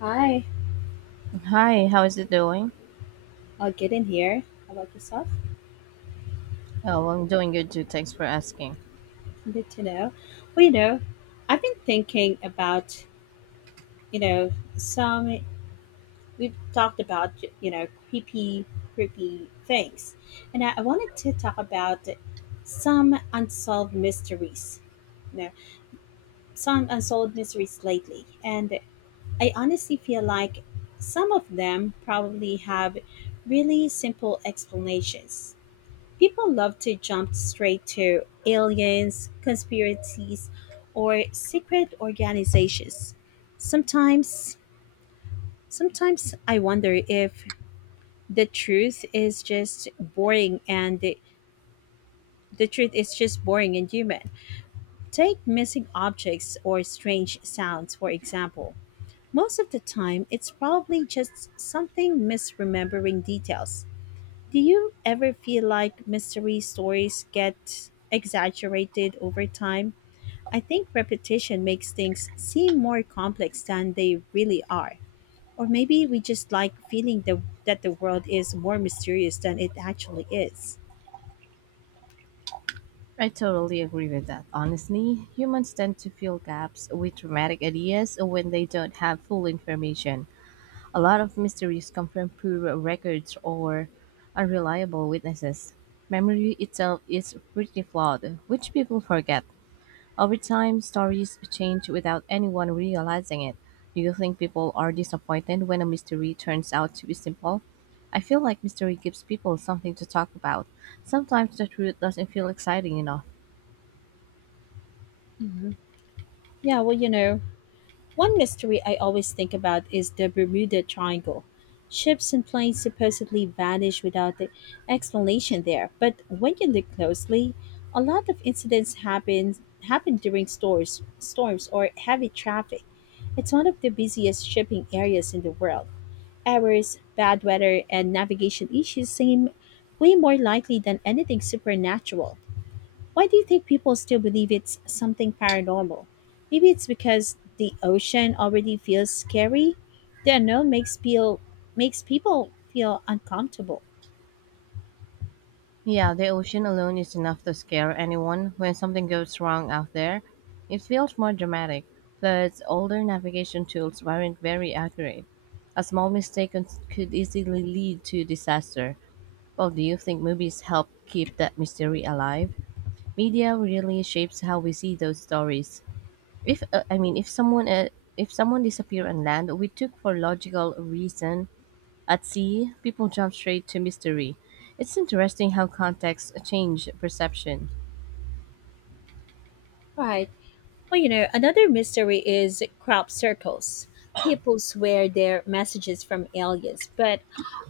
Hi, Hi, how is it doing? I'll get in here. How about yourself? Oh, I'm doing good too. Thanks for asking. Good to know. Well, you know, I've been thinking about, you know, some we've talked about, creepy, creepy things, and I wanted to talk about some unsolved mysteries. You know, some unsolved mysteries lately, and I honestly feel like some of them probably have really simple explanations. People love to jump straight to aliens, conspiracies, or secret organizations. Sometimes, sometimes I wonder if the truth is just boring and the truth is just boring and human. Take missing objects or strange sounds, for example. Most of the time, it's probably just something misremembering details. Do you ever feel like mystery stories get exaggerated over time? I think repetition makes things seem more complex than they really are. Or maybe we just like feeling that the world is more mysterious than it actually is. I totally agree with that. Honestly, humans tend to fill gaps with dramatic ideas when they don't have full information. A lot of mysteries come from poor records or unreliable witnesses. Memory itself is pretty flawed, which people forget. Over time, stories change without anyone realizing it. Do you think people are disappointed when a mystery turns out to be simple? I feel like mystery gives people something to talk about. Sometimes the truth doesn't feel exciting enough. hmm Yeah, one mystery I always think about is the Bermuda Triangle. Ships and planes supposedly vanish without the explanation there, but when you look closely, a lot of incidents happen during storms or heavy traffic. It's one of the busiest shipping areas in the world. Errors, bad weather, and navigation issues seem way more likely than anything supernatural. Why do you think people still believe it's something paranormal? Maybe it's because the ocean already feels scary. The unknown makes feel Makes people feel uncomfortable. Yeah, the ocean alone is enough to scare anyone. When something goes wrong out there, it feels more dramatic. Plus, older navigation tools weren't very accurate. A small mistake could easily lead to disaster. Well, do you think movies help keep that mystery alive? Media really shapes how we see those stories. If I mean, if someone If someone disappeared on land, we took for logical reason. At sea, people jump straight to mystery. It's interesting how context change perception. Right. Another mystery is crop circles. People swear they're messages from aliens, but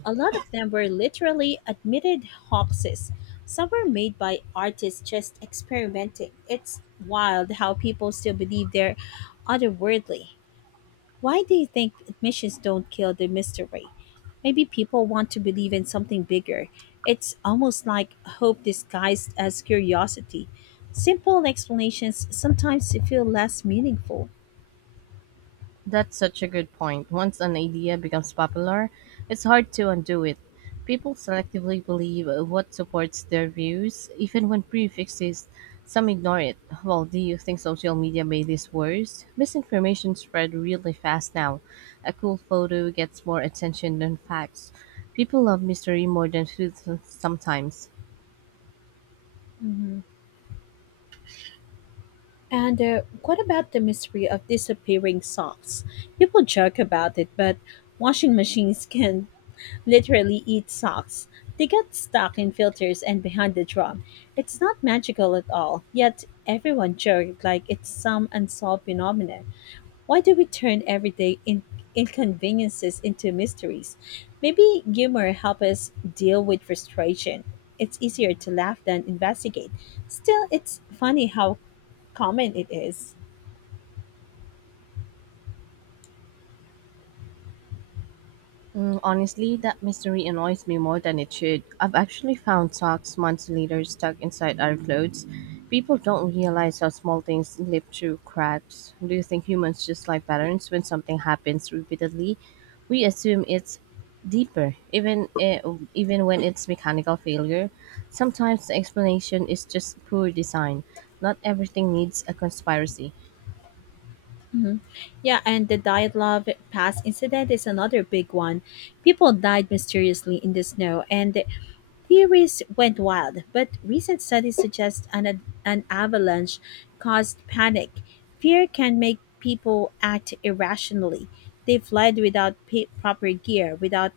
a lot of them were literally admitted hoaxes. Some were made by artists just experimenting. It's wild how people still believe they're otherworldly. Why do you think admissions don't kill the mystery? Maybe people want to believe in something bigger. It's almost like hope disguised as curiosity. Simple explanations sometimes feel less meaningful. That's such a good point. Once an idea becomes popular, it's hard to undo it. People selectively believe what supports their views, even when proof exists. Some ignore it. Well, do you think social media made this worse? Misinformation spread really fast now. A cool photo gets more attention than facts. People love mystery more than truth sometimes. Mhm. And what about the mystery of disappearing socks? People joke about it, but washing machines can literally eat socks. They get stuck in filters and behind the drum. It's not magical at all, yet everyone joked like it's some unsolved phenomenon. Why do we turn everyday inconveniences into mysteries? Maybe humor helps us deal with frustration. It's easier to laugh than investigate. Still, it's funny how common it is. Mm, honestly, that mystery annoys me more than it should. I've actually found socks months later stuck inside our clothes. People don't realize how small things slip through cracks. Do you think humans just like patterns when something happens repeatedly? We assume it's deeper, even when it's mechanical failure. Sometimes the explanation is just poor design. Not everything needs a conspiracy. Mhm. Yeah, and the Diet Love Pass incident is another big one. People died mysteriously in the snow, and the theories went wild. But recent studies suggest an avalanche caused panic. Fear can make people act irrationally. They fled without proper gear, without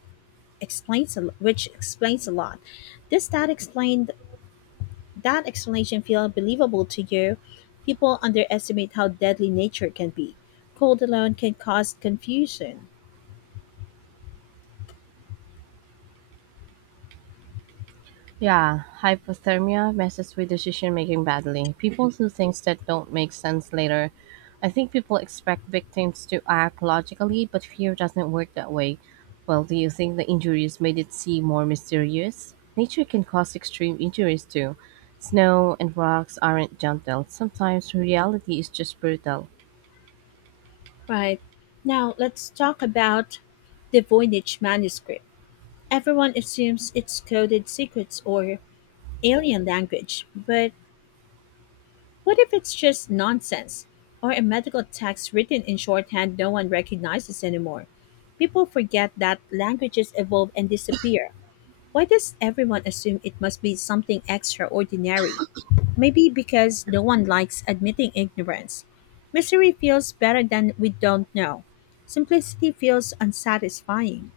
which explains a lot. This stat explained That explanation feel believable to you, people underestimate how deadly nature can be. Cold alone can cause confusion. Yeah, hypothermia messes with decision making badly. People do things that don't make sense later. I think people expect victims to act logically, but fear doesn't work that way. Well, do you think the injuries made it seem more mysterious? Nature can cause extreme injuries too. Snow and rocks aren't gentle. Sometimes reality is just brutal. Right. Now let's talk about the Voynich manuscript. Everyone assumes it's coded secrets or alien language, but what if it's just nonsense or a medical text written in shorthand no one recognizes anymore? People forget that languages evolve and disappear. Why does everyone assume it must be something extraordinary? Maybe because no one likes admitting ignorance. Mystery feels better than we don't know. Simplicity feels unsatisfying,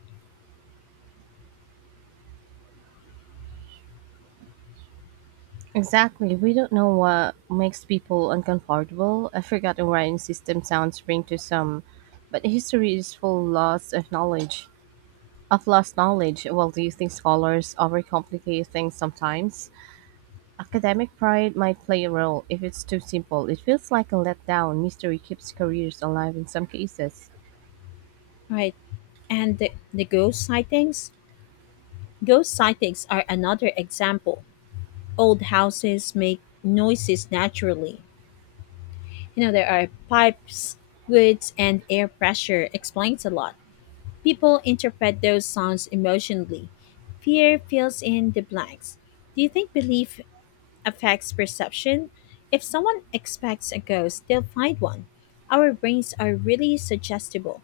Exactly. We don't know what makes people uncomfortable. A forgotten writing system sounds strange to some, but history is full lots of knowledge. Of lost knowledge, well, do you think scholars overcomplicate things sometimes? Academic pride might play a role if it's too simple. It feels like a letdown. Mystery keeps careers alive in some cases. right? And the ghost sightings? Ghost sightings are another example. Old houses make noises naturally. You know, there are pipes, woods, and air pressure explains a lot. People interpret those songs emotionally. Fear fills in the blanks. Do you think belief affects perception? If someone expects a ghost, they'll find one. Our brains are really suggestible.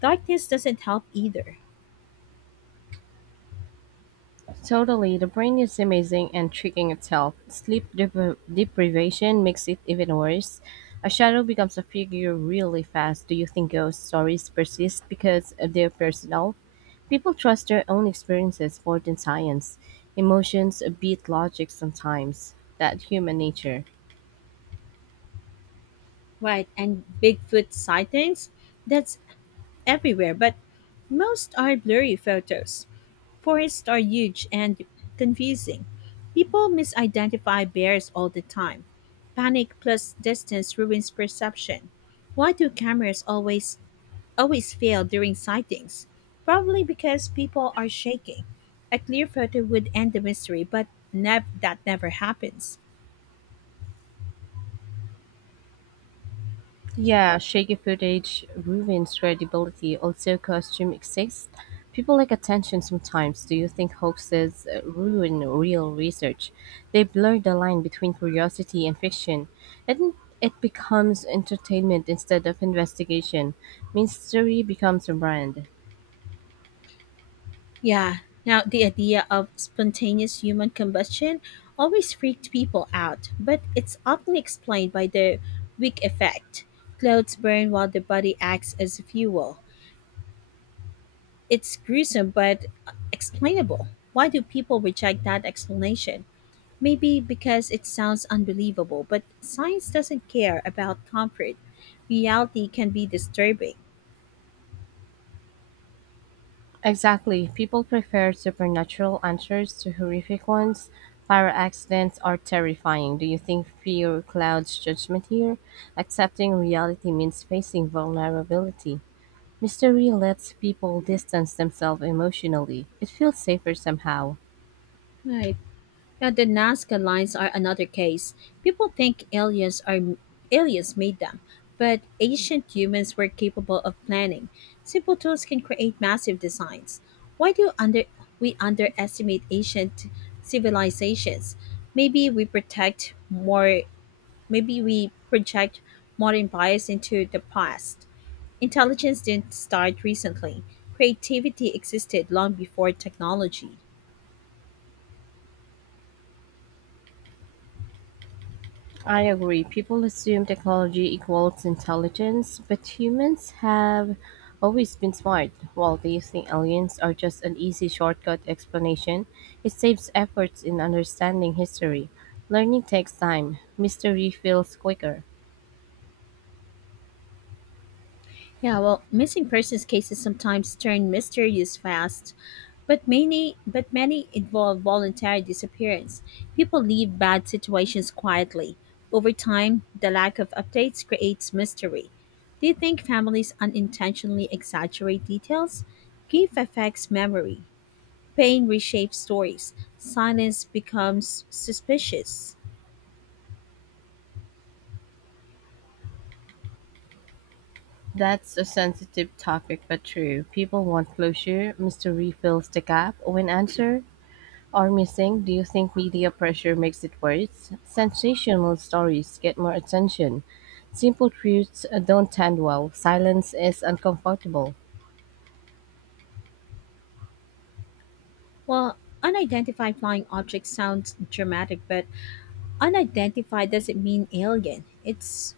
Darkness doesn't help either. Totally, the brain is amazing and tricking itself. Deprivation makes it even worse. A shadow becomes a figure really fast. Do you think ghost stories persist because they're personal? People trust their own experiences more than science. Emotions beat logic sometimes. That human nature. Right, and Bigfoot sightings? That's everywhere, but most are blurry photos. Forests are huge and confusing. People misidentify bears all the time. Panic plus distance ruins perception. Why do cameras always fail during sightings? Probably because people are shaking. A clear photo would end the mystery, but that never happens. Yeah, shaky footage ruins credibility. Also, costume exists. People like attention sometimes. Do you think hoaxes ruin real research? They blur the line between curiosity and fiction, and it becomes entertainment instead of investigation. Mystery becomes a brand. Yeah. Now, the idea of spontaneous human combustion always freaked people out, but it's often explained by the wick effect. Clothes burn while the body acts as fuel. It's gruesome but explainable. Why do people reject that explanation? Maybe because it sounds unbelievable, but science doesn't care about comfort. Reality can be disturbing. Exactly. People prefer supernatural answers to horrific ones. Fire accidents are terrifying. Do you think fear clouds judgment here? Accepting reality means facing vulnerability. Mystery lets people distance themselves emotionally. It feels safer somehow. Right. Now, the Nazca lines are another case. People think aliens are aliens made them, but ancient humans were capable of planning. Simple tools can create massive designs. Why do under we underestimate ancient civilizations? Maybe we protect more. Maybe we project modern bias into the past. Intelligence didn't start recently. Creativity existed long before technology. I agree. People assume technology equals intelligence, but humans have always been smart. While they think aliens are just an easy shortcut explanation, it saves efforts in understanding history. Learning takes time, mystery feels quicker. Yeah, well, missing persons cases sometimes turn mysterious fast, but many involve voluntary disappearance. People leave bad situations quietly. Over time, the lack of updates creates mystery. Do you think families unintentionally exaggerate details? Grief affects memory. Pain reshapes stories. Silence becomes suspicious. That's a sensitive topic, but true. People want closure, mystery fills the gap. When answered, Are missing, do you think media pressure makes it worse? Sensational stories get more attention. Simple truths don't end well. Silence is uncomfortable. Well, unidentified flying objects sounds dramatic, but unidentified doesn't mean alien. It's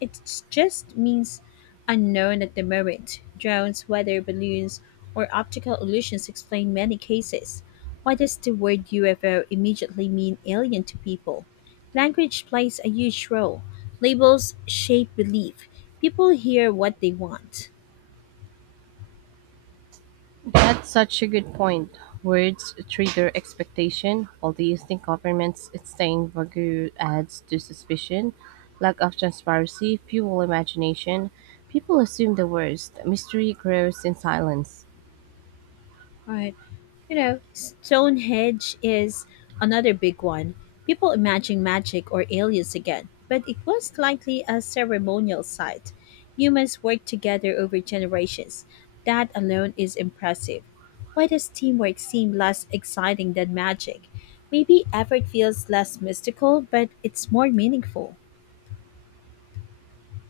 it just means unknown at the moment. Drones, weather balloons, or optical illusions explain many cases. Why does the word UFO immediately mean alien to people? Language plays a huge role. Labels shape belief. People hear what they want. That's such a good point. Words trigger expectation. Or do you think governments staying vague adds to suspicion? Lack of transparency, fuel imagination. People assume the worst. Mystery grows in silence. All right. You know, Stonehenge is another big one. People imagine magic or aliens again, but it was likely a ceremonial site. Humans worked together over generations. That alone is impressive. Why does teamwork seem less exciting than magic? Maybe effort feels less mystical, but it's more meaningful.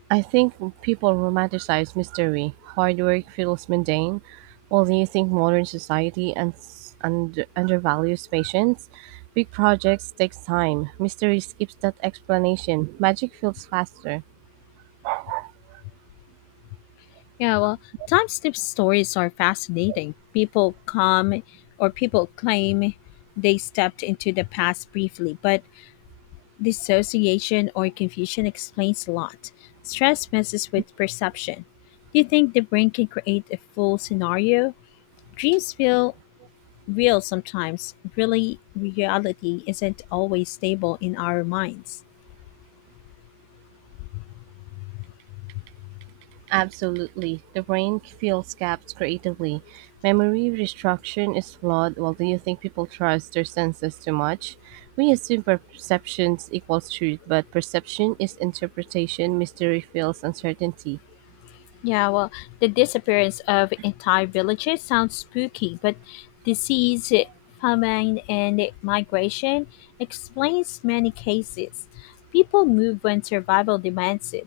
I think people romanticize mystery. Hard work feels mundane, while do you think modern society and undervalues patience? Big projects take time. Mystery skips that explanation. Magic feels faster. Yeah, well, time slip stories are fascinating. People come or people claim they stepped into the past briefly, but dissociation or confusion explains a lot. Stress messes with perception. Do you think the brain can create a full scenario? Dreams feel real sometimes. Really, reality isn't always stable in our minds. Absolutely. The brain fills gaps creatively. Memory restructuring is flawed. Well, do you think people trust their senses too much? We assume perceptions equals truth, but perception is interpretation. Mystery feels uncertainty. Yeah, well, the disappearance of entire villages sounds spooky, but disease, famine, and migration explains many cases. People move when survival demands it.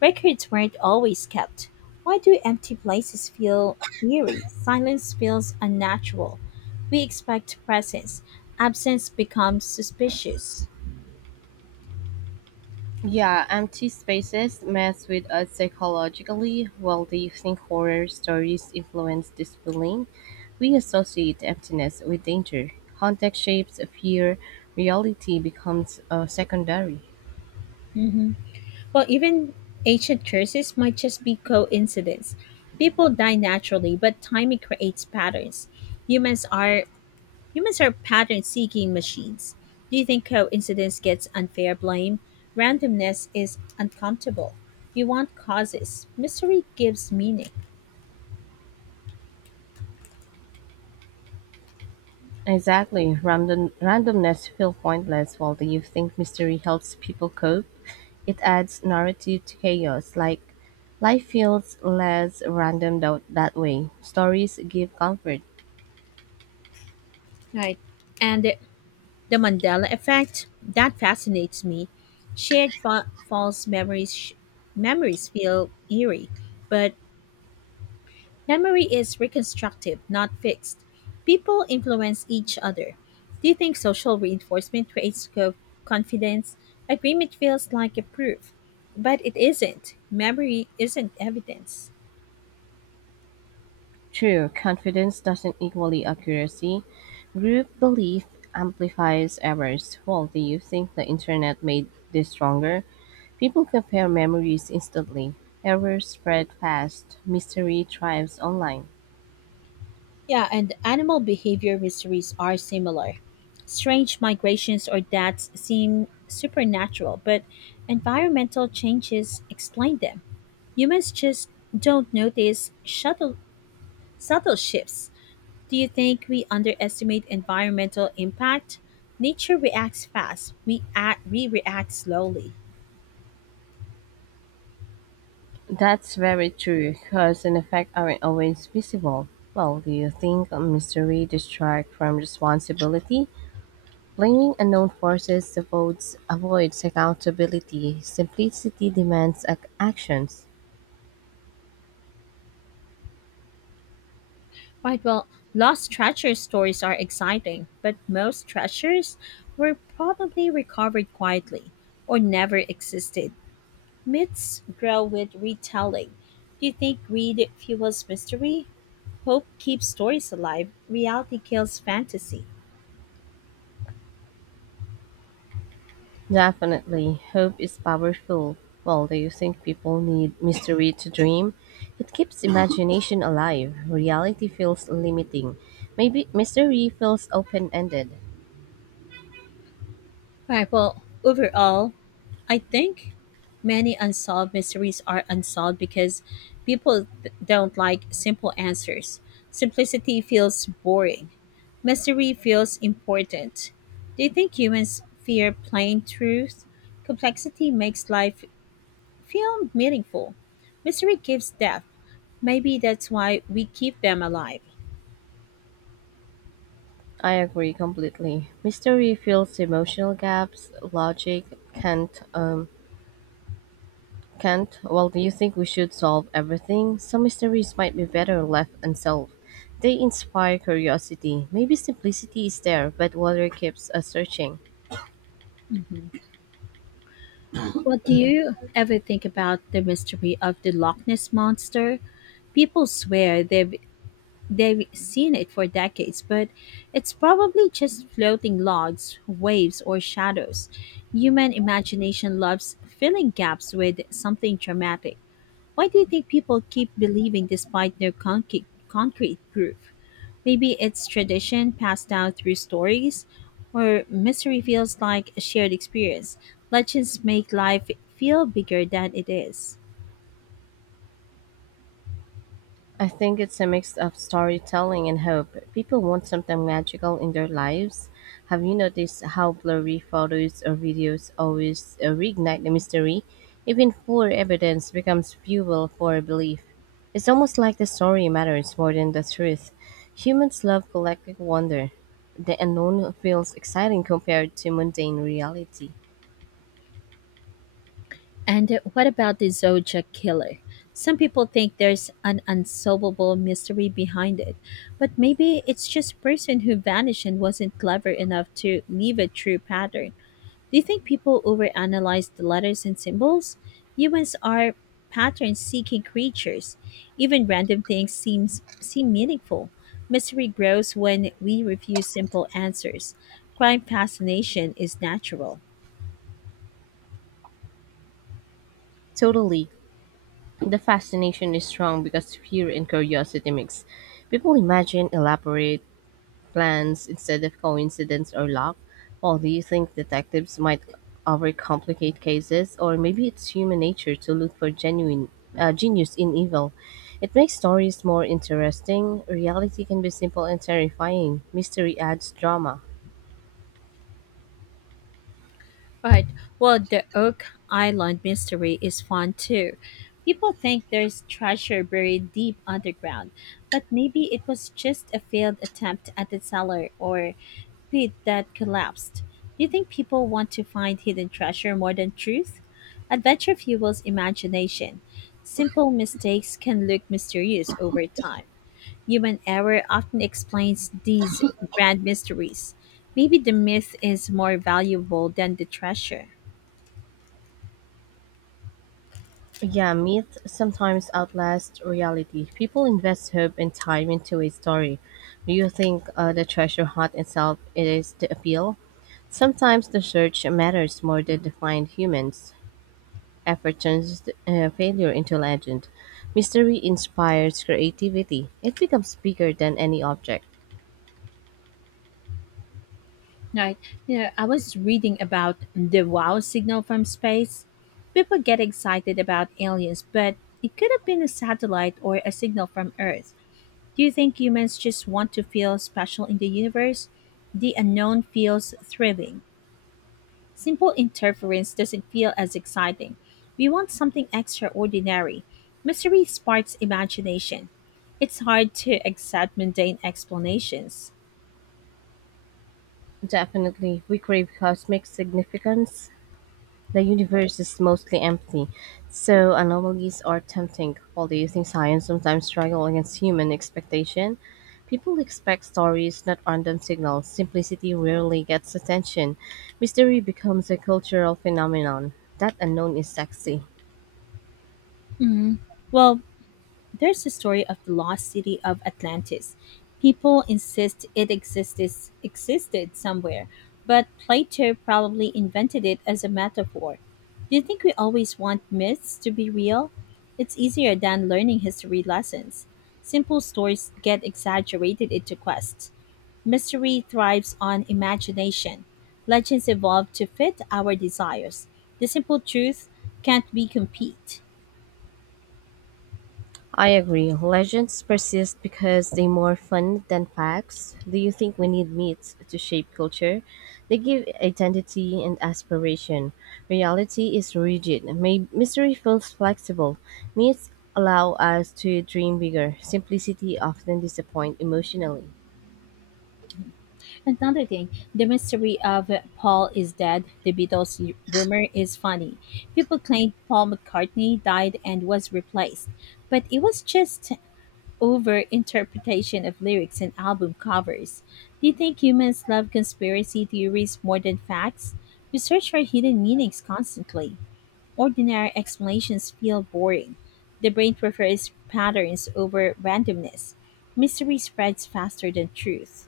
Records weren't always kept. Why do empty places feel eerie? Silence feels unnatural. We expect presence. Absence becomes suspicious. Yeah, empty spaces mess with us psychologically. While do you think horror stories influence this feeling? We associate emptiness with danger. Context shapes fear. Reality becomes secondary. Mhm. Well, even ancient curses might just be coincidence. People die naturally, but timing creates patterns. Humans are humans are pattern-seeking machines. Do you think coincidence gets unfair blame? Randomness is uncomfortable. You want causes. Mystery gives meaning. Exactly. Randomness feels pointless. While the you think mystery helps people cope? It adds narrative to chaos. Like life feels less random that way. Stories give comfort. Right. And the Mandela effect, that fascinates me. Shared fa- false memories sh- memories feel eerie, but memory is reconstructive, not fixed. People influence each other. Do you think social reinforcement creates confidence? Agreement feels like a proof, but it isn't. Memory isn't evidence. True, confidence doesn't equal accuracy. Group belief amplifies errors. Well, do you think the internet made this stronger? People compare memories instantly. Errors spread fast. Mystery thrives online. Yeah, and animal behavior mysteries are similar. Strange migrations or deaths seem supernatural, but environmental changes explain them. Humans just don't notice subtle shifts. Do you think we underestimate environmental impact? Nature reacts fast, we react slowly. That's very true. Cause and effect aren't always visible. Well, do you think a mystery distracts from responsibility? Blaming unknown forces avoids accountability. Simplicity demands actions. Right, well, lost treasure stories are exciting, but most treasures were probably recovered quietly or never existed. Myths grow with retelling. Do you think greed fuels mystery? Hope keeps stories alive, reality kills fantasy. Definitely, hope is powerful. Well, do you think people need mystery to dream? It keeps imagination alive. Reality feels limiting. Maybe mystery feels open ended. Right. Well, overall, I think many unsolved mysteries are unsolved because people don't like simple answers. Simplicity feels boring. Mystery feels important. Do you think humans fear plain truth? Complexity makes life feel meaningful. Mystery gives depth. Maybe that's why we keep them alive. I agree completely. Mystery fills emotional gaps. Logic can't. Can't. Well, do you think we should solve everything? Some mysteries might be better left unsolved. They inspire curiosity. Maybe simplicity is there, but wonder keeps us searching. Well, do you ever think about the mystery of the Loch Ness monster? People swear they've seen it for decades, but it's probably just floating logs, waves, or shadows. Human imagination loves filling gaps with something dramatic. Why do you think people keep believing despite no concrete proof? Maybe it's tradition passed down through stories, or mystery feels like a shared experience. Legends make life feel bigger than it is. I think it's a mix of storytelling and hope. People want something magical in their lives. Have you noticed how blurry photos or videos always reignite the mystery? Even poor evidence becomes fuel for belief. It's almost like the story matters more than the truth. Humans love collective wonder. The unknown feels exciting compared to mundane reality. And what about the Zodiac Killer? Some people think there's an unsolvable mystery behind it, but maybe it's just a person who vanished and wasn't clever enough to leave a true pattern. Do you think people overanalyze the letters and symbols? Humans are pattern seeking creatures. Even random things seem meaningful. Mystery grows when we refuse simple answers. Crime fascination is natural. Totally. The fascination is strong because fear and curiosity mix. People imagine elaborate plans instead of coincidence or luck? Well, do you think detectives might overcomplicate cases, or maybe it's human nature to look for genuine genius in evil? It makes stories more interesting. Reality can be simple and terrifying. Mystery adds drama. Right. Well, the Oak Island mystery is fun too. People think there's treasure buried deep underground, but maybe it was just a failed attempt at the cellar or pit that collapsed. Do you think people want to find hidden treasure more than truth? Adventure fuels imagination. Simple mistakes can look mysterious over time. Human error often explains these grand mysteries. Maybe the myth is more valuable than the treasure. Yeah, myth sometimes outlasts reality. People invest hope and time into a story. Do you think the treasure hunt itself is the appeal? Sometimes the search matters more than the find humans. Effort turns failure into legend. Mystery inspires creativity. It becomes bigger than any object. Right. You know, I was reading about the wow signal from space. People get excited about aliens, but it could have been a satellite or a signal from Earth. Do you think humans just want to feel special in the universe? The unknown feels thrilling. Simple interference doesn't feel as exciting. We want something extraordinary. Mystery sparks imagination. It's hard to accept mundane explanations. Definitely, we crave cosmic significance. The universe is mostly empty, so anomalies are tempting. Although using science sometimes struggle against human expectation, people expect stories, not random signals. Simplicity rarely gets attention. Mystery becomes a cultural phenomenon. That unknown is sexy. Mm. Well, there's the story of the lost city of Atlantis. People insist existed somewhere, but Plato probably invented it as a metaphor. Do you think we always want myths to be real? It's easier than learning history lessons. Simple stories get exaggerated into quests. Mystery thrives on imagination. Legends evolve to fit our desires. The simple truth can't be compete. I agree. Legends persist because they're more fun than facts. Do you think we need myths to shape culture? They give identity and aspiration. Reality is rigid. Mystery feels flexible. Myths allow us to dream bigger. Simplicity often disappoints emotionally. Another thing, the mystery of Paul is dead. The Beatles rumor is funny. People claimed Paul McCartney died and was replaced, but it was just over interpretation of lyrics and album covers. Do you think humans love conspiracy theories more than facts? We search for hidden meanings constantly. Ordinary explanations feel boring. The brain prefers patterns over randomness. Mystery spreads faster than truth.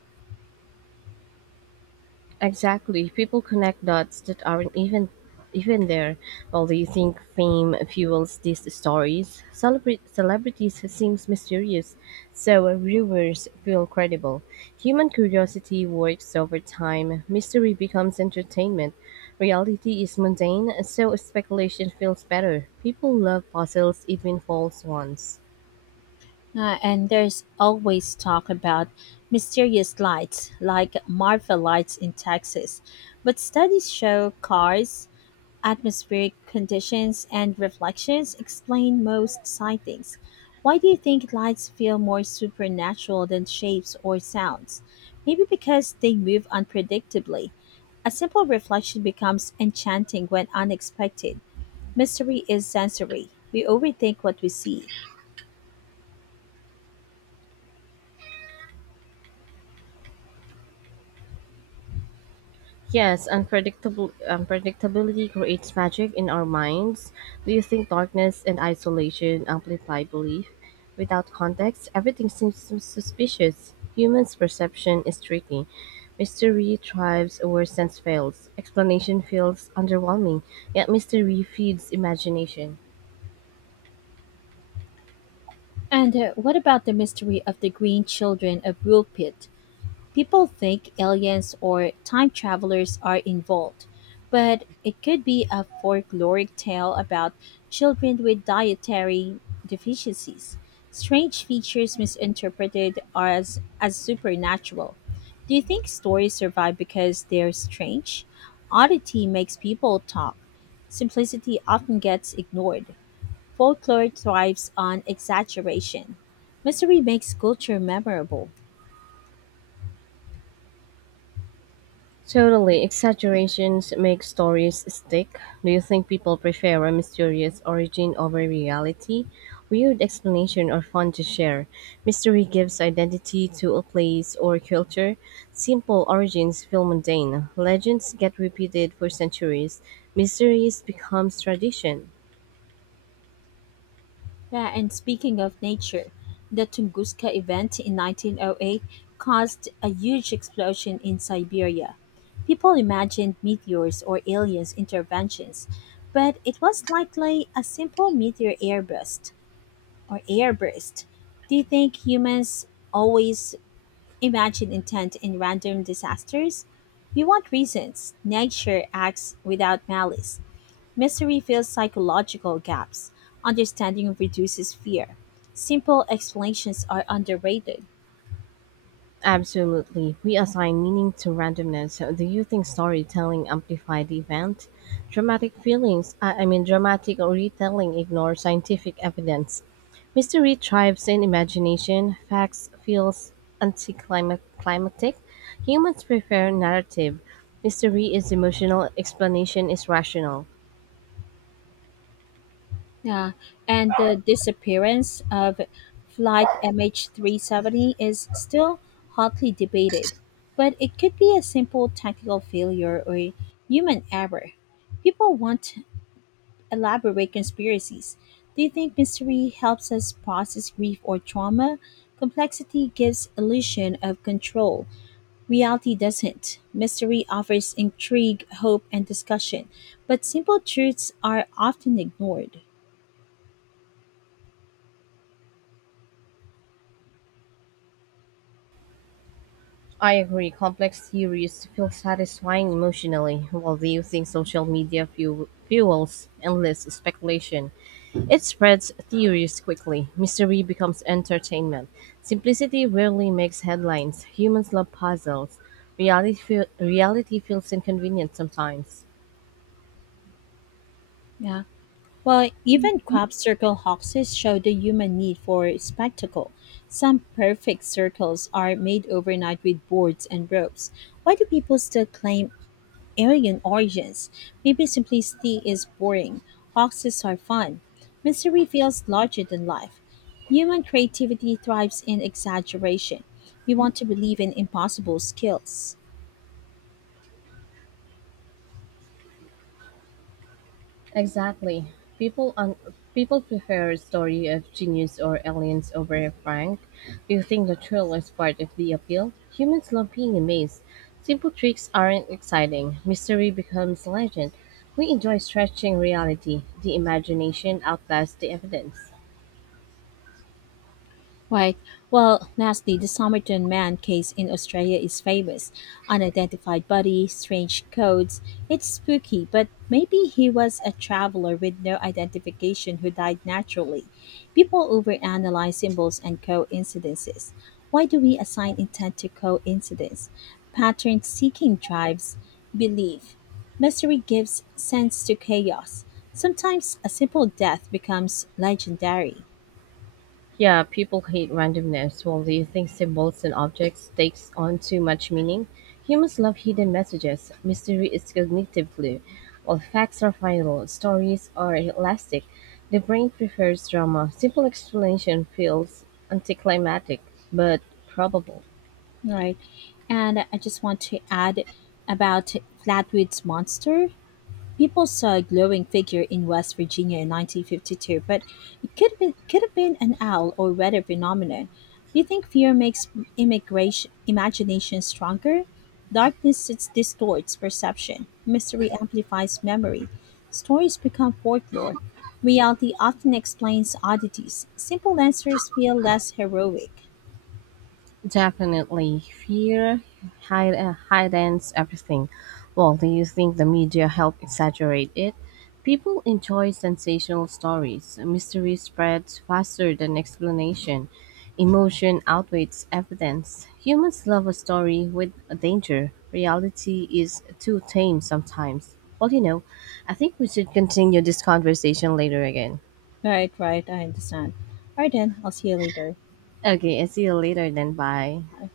Exactly. People connect dots that aren't even there. While they think fame fuels these stories, celebrate celebrities seems mysterious, so viewers feel credible. Human curiosity works over time. Mystery becomes entertainment. Reality is mundane, so speculation feels better. People love puzzles, even false ones. And there's always talk about mysterious lights, like Marfa lights in Texas. But studies show cars, atmospheric conditions, and reflections explain most sightings. Why do you think lights feel more supernatural than shapes or sounds? Maybe because they move unpredictably. A simple reflection becomes enchanting when unexpected. Mystery is sensory. We overthink what we see. Yes, unpredictable unpredictability creates magic in our minds. Do you think darkness and isolation amplify belief? Without context, everything seems suspicious. Humans' perception is tricky. Mystery thrives where sense fails. Explanation feels underwhelming, yet mystery feeds imagination. And what about the mystery of the green children of Rulpit? People think aliens or time travelers are involved, but it could be a folkloric tale about children with dietary deficiencies. Strange features misinterpreted are as supernatural. Do you think stories survive because they're strange? Oddity makes people talk. Simplicity often gets ignored. Folklore thrives on exaggeration. Mystery makes culture memorable. Totally. Exaggerations make stories stick. Do you think people prefer a mysterious origin over reality? Weird explanation are fun to share. Mystery gives identity to a place or culture. Simple origins feel mundane. Legends get repeated for centuries. Mysteries becomes tradition. Yeah, and speaking of nature, the Tunguska event in 1908 caused a huge explosion in Siberia. People imagined meteors or aliens' interventions, but it was likely a simple meteor airburst or airburst. Do you think humans always imagine intent in random disasters. We want reasons. Nature acts without malice. Mystery fills psychological gaps. Understanding reduces fear. Simple explanations are underrated. Absolutely. We assign meaning to randomness. So do you think storytelling amplifies the event? Dramatic feelings, I mean, Dramatic retelling ignores scientific evidence. Mystery thrives in imagination. Facts feels anticlimactic. Humans prefer narrative. Mystery is emotional. Explanation is rational. Yeah, and the disappearance of Flight MH370 is still hotly debated, but it could be a simple technical failure or human error. People want elaborate conspiracies. Do you think mystery helps us process grief or trauma? Complexity gives illusion of control. Reality doesn't. Mystery offers intrigue, hope, and discussion, but simple truths are often ignored. I agree, complex theories feel satisfying emotionally, while the using social media fuels endless speculation. It spreads theories quickly. Mystery becomes entertainment. Simplicity rarely makes headlines. Humans love puzzles. Reality feels inconvenient sometimes. Yeah. Well, even crop circle hoaxes show the human need for spectacle. Some perfect circles are made overnight with boards and ropes. Why do people still claim arrogant origins. Maybe simplicity is boring. Hoaxes are fun. Mystery feels larger than life. Human creativity thrives in exaggeration. We want to believe in impossible skills. Exactly. People un- People prefer a story of genius or aliens over a prank. Do you think the thrill is part of the appeal? Humans love being amazed. Simple tricks aren't exciting. Mystery becomes legend. We enjoy stretching reality. The imagination outlasts the evidence. Right. Well, lastly, the Somerton Man case in Australia is famous. Unidentified body, strange codes. It's spooky, but maybe he was a traveler with no identification who died naturally. People overanalyze symbols and coincidences. Why do we assign intent to coincidence? Pattern seeking drives belief. Mystery gives sense to chaos. Sometimes a simple death becomes legendary. Yeah, people hate randomness. While they think symbols and objects takes on too much meaning, humans love hidden messages. Mystery is cognitive glue. While facts are final, stories are elastic. The brain prefers drama. Simple explanation feels anticlimactic, but probable. Right. And I just want to add about Flatwoods Monster. People saw a glowing figure in West Virginia in 1952, but it could have been an owl or weather phenomenon. Do you think fear makes immigration imagination stronger? Darkness it distorts perception. Mystery amplifies memory. Stories become folklore. Reality often explains oddities. Simple answers feel less heroic. Definitely. Hidens everything. Well, do you think the media help exaggerate it? People enjoy sensational stories. Mystery spreads faster than explanation. Emotion outweighs evidence. Humans love a story with a danger. Reality is too tame sometimes. Well, you know, I think we should continue this conversation later again. Right, right, I understand. Alright then, I'll see you later. Okay, I see you later then. Bye. Bye.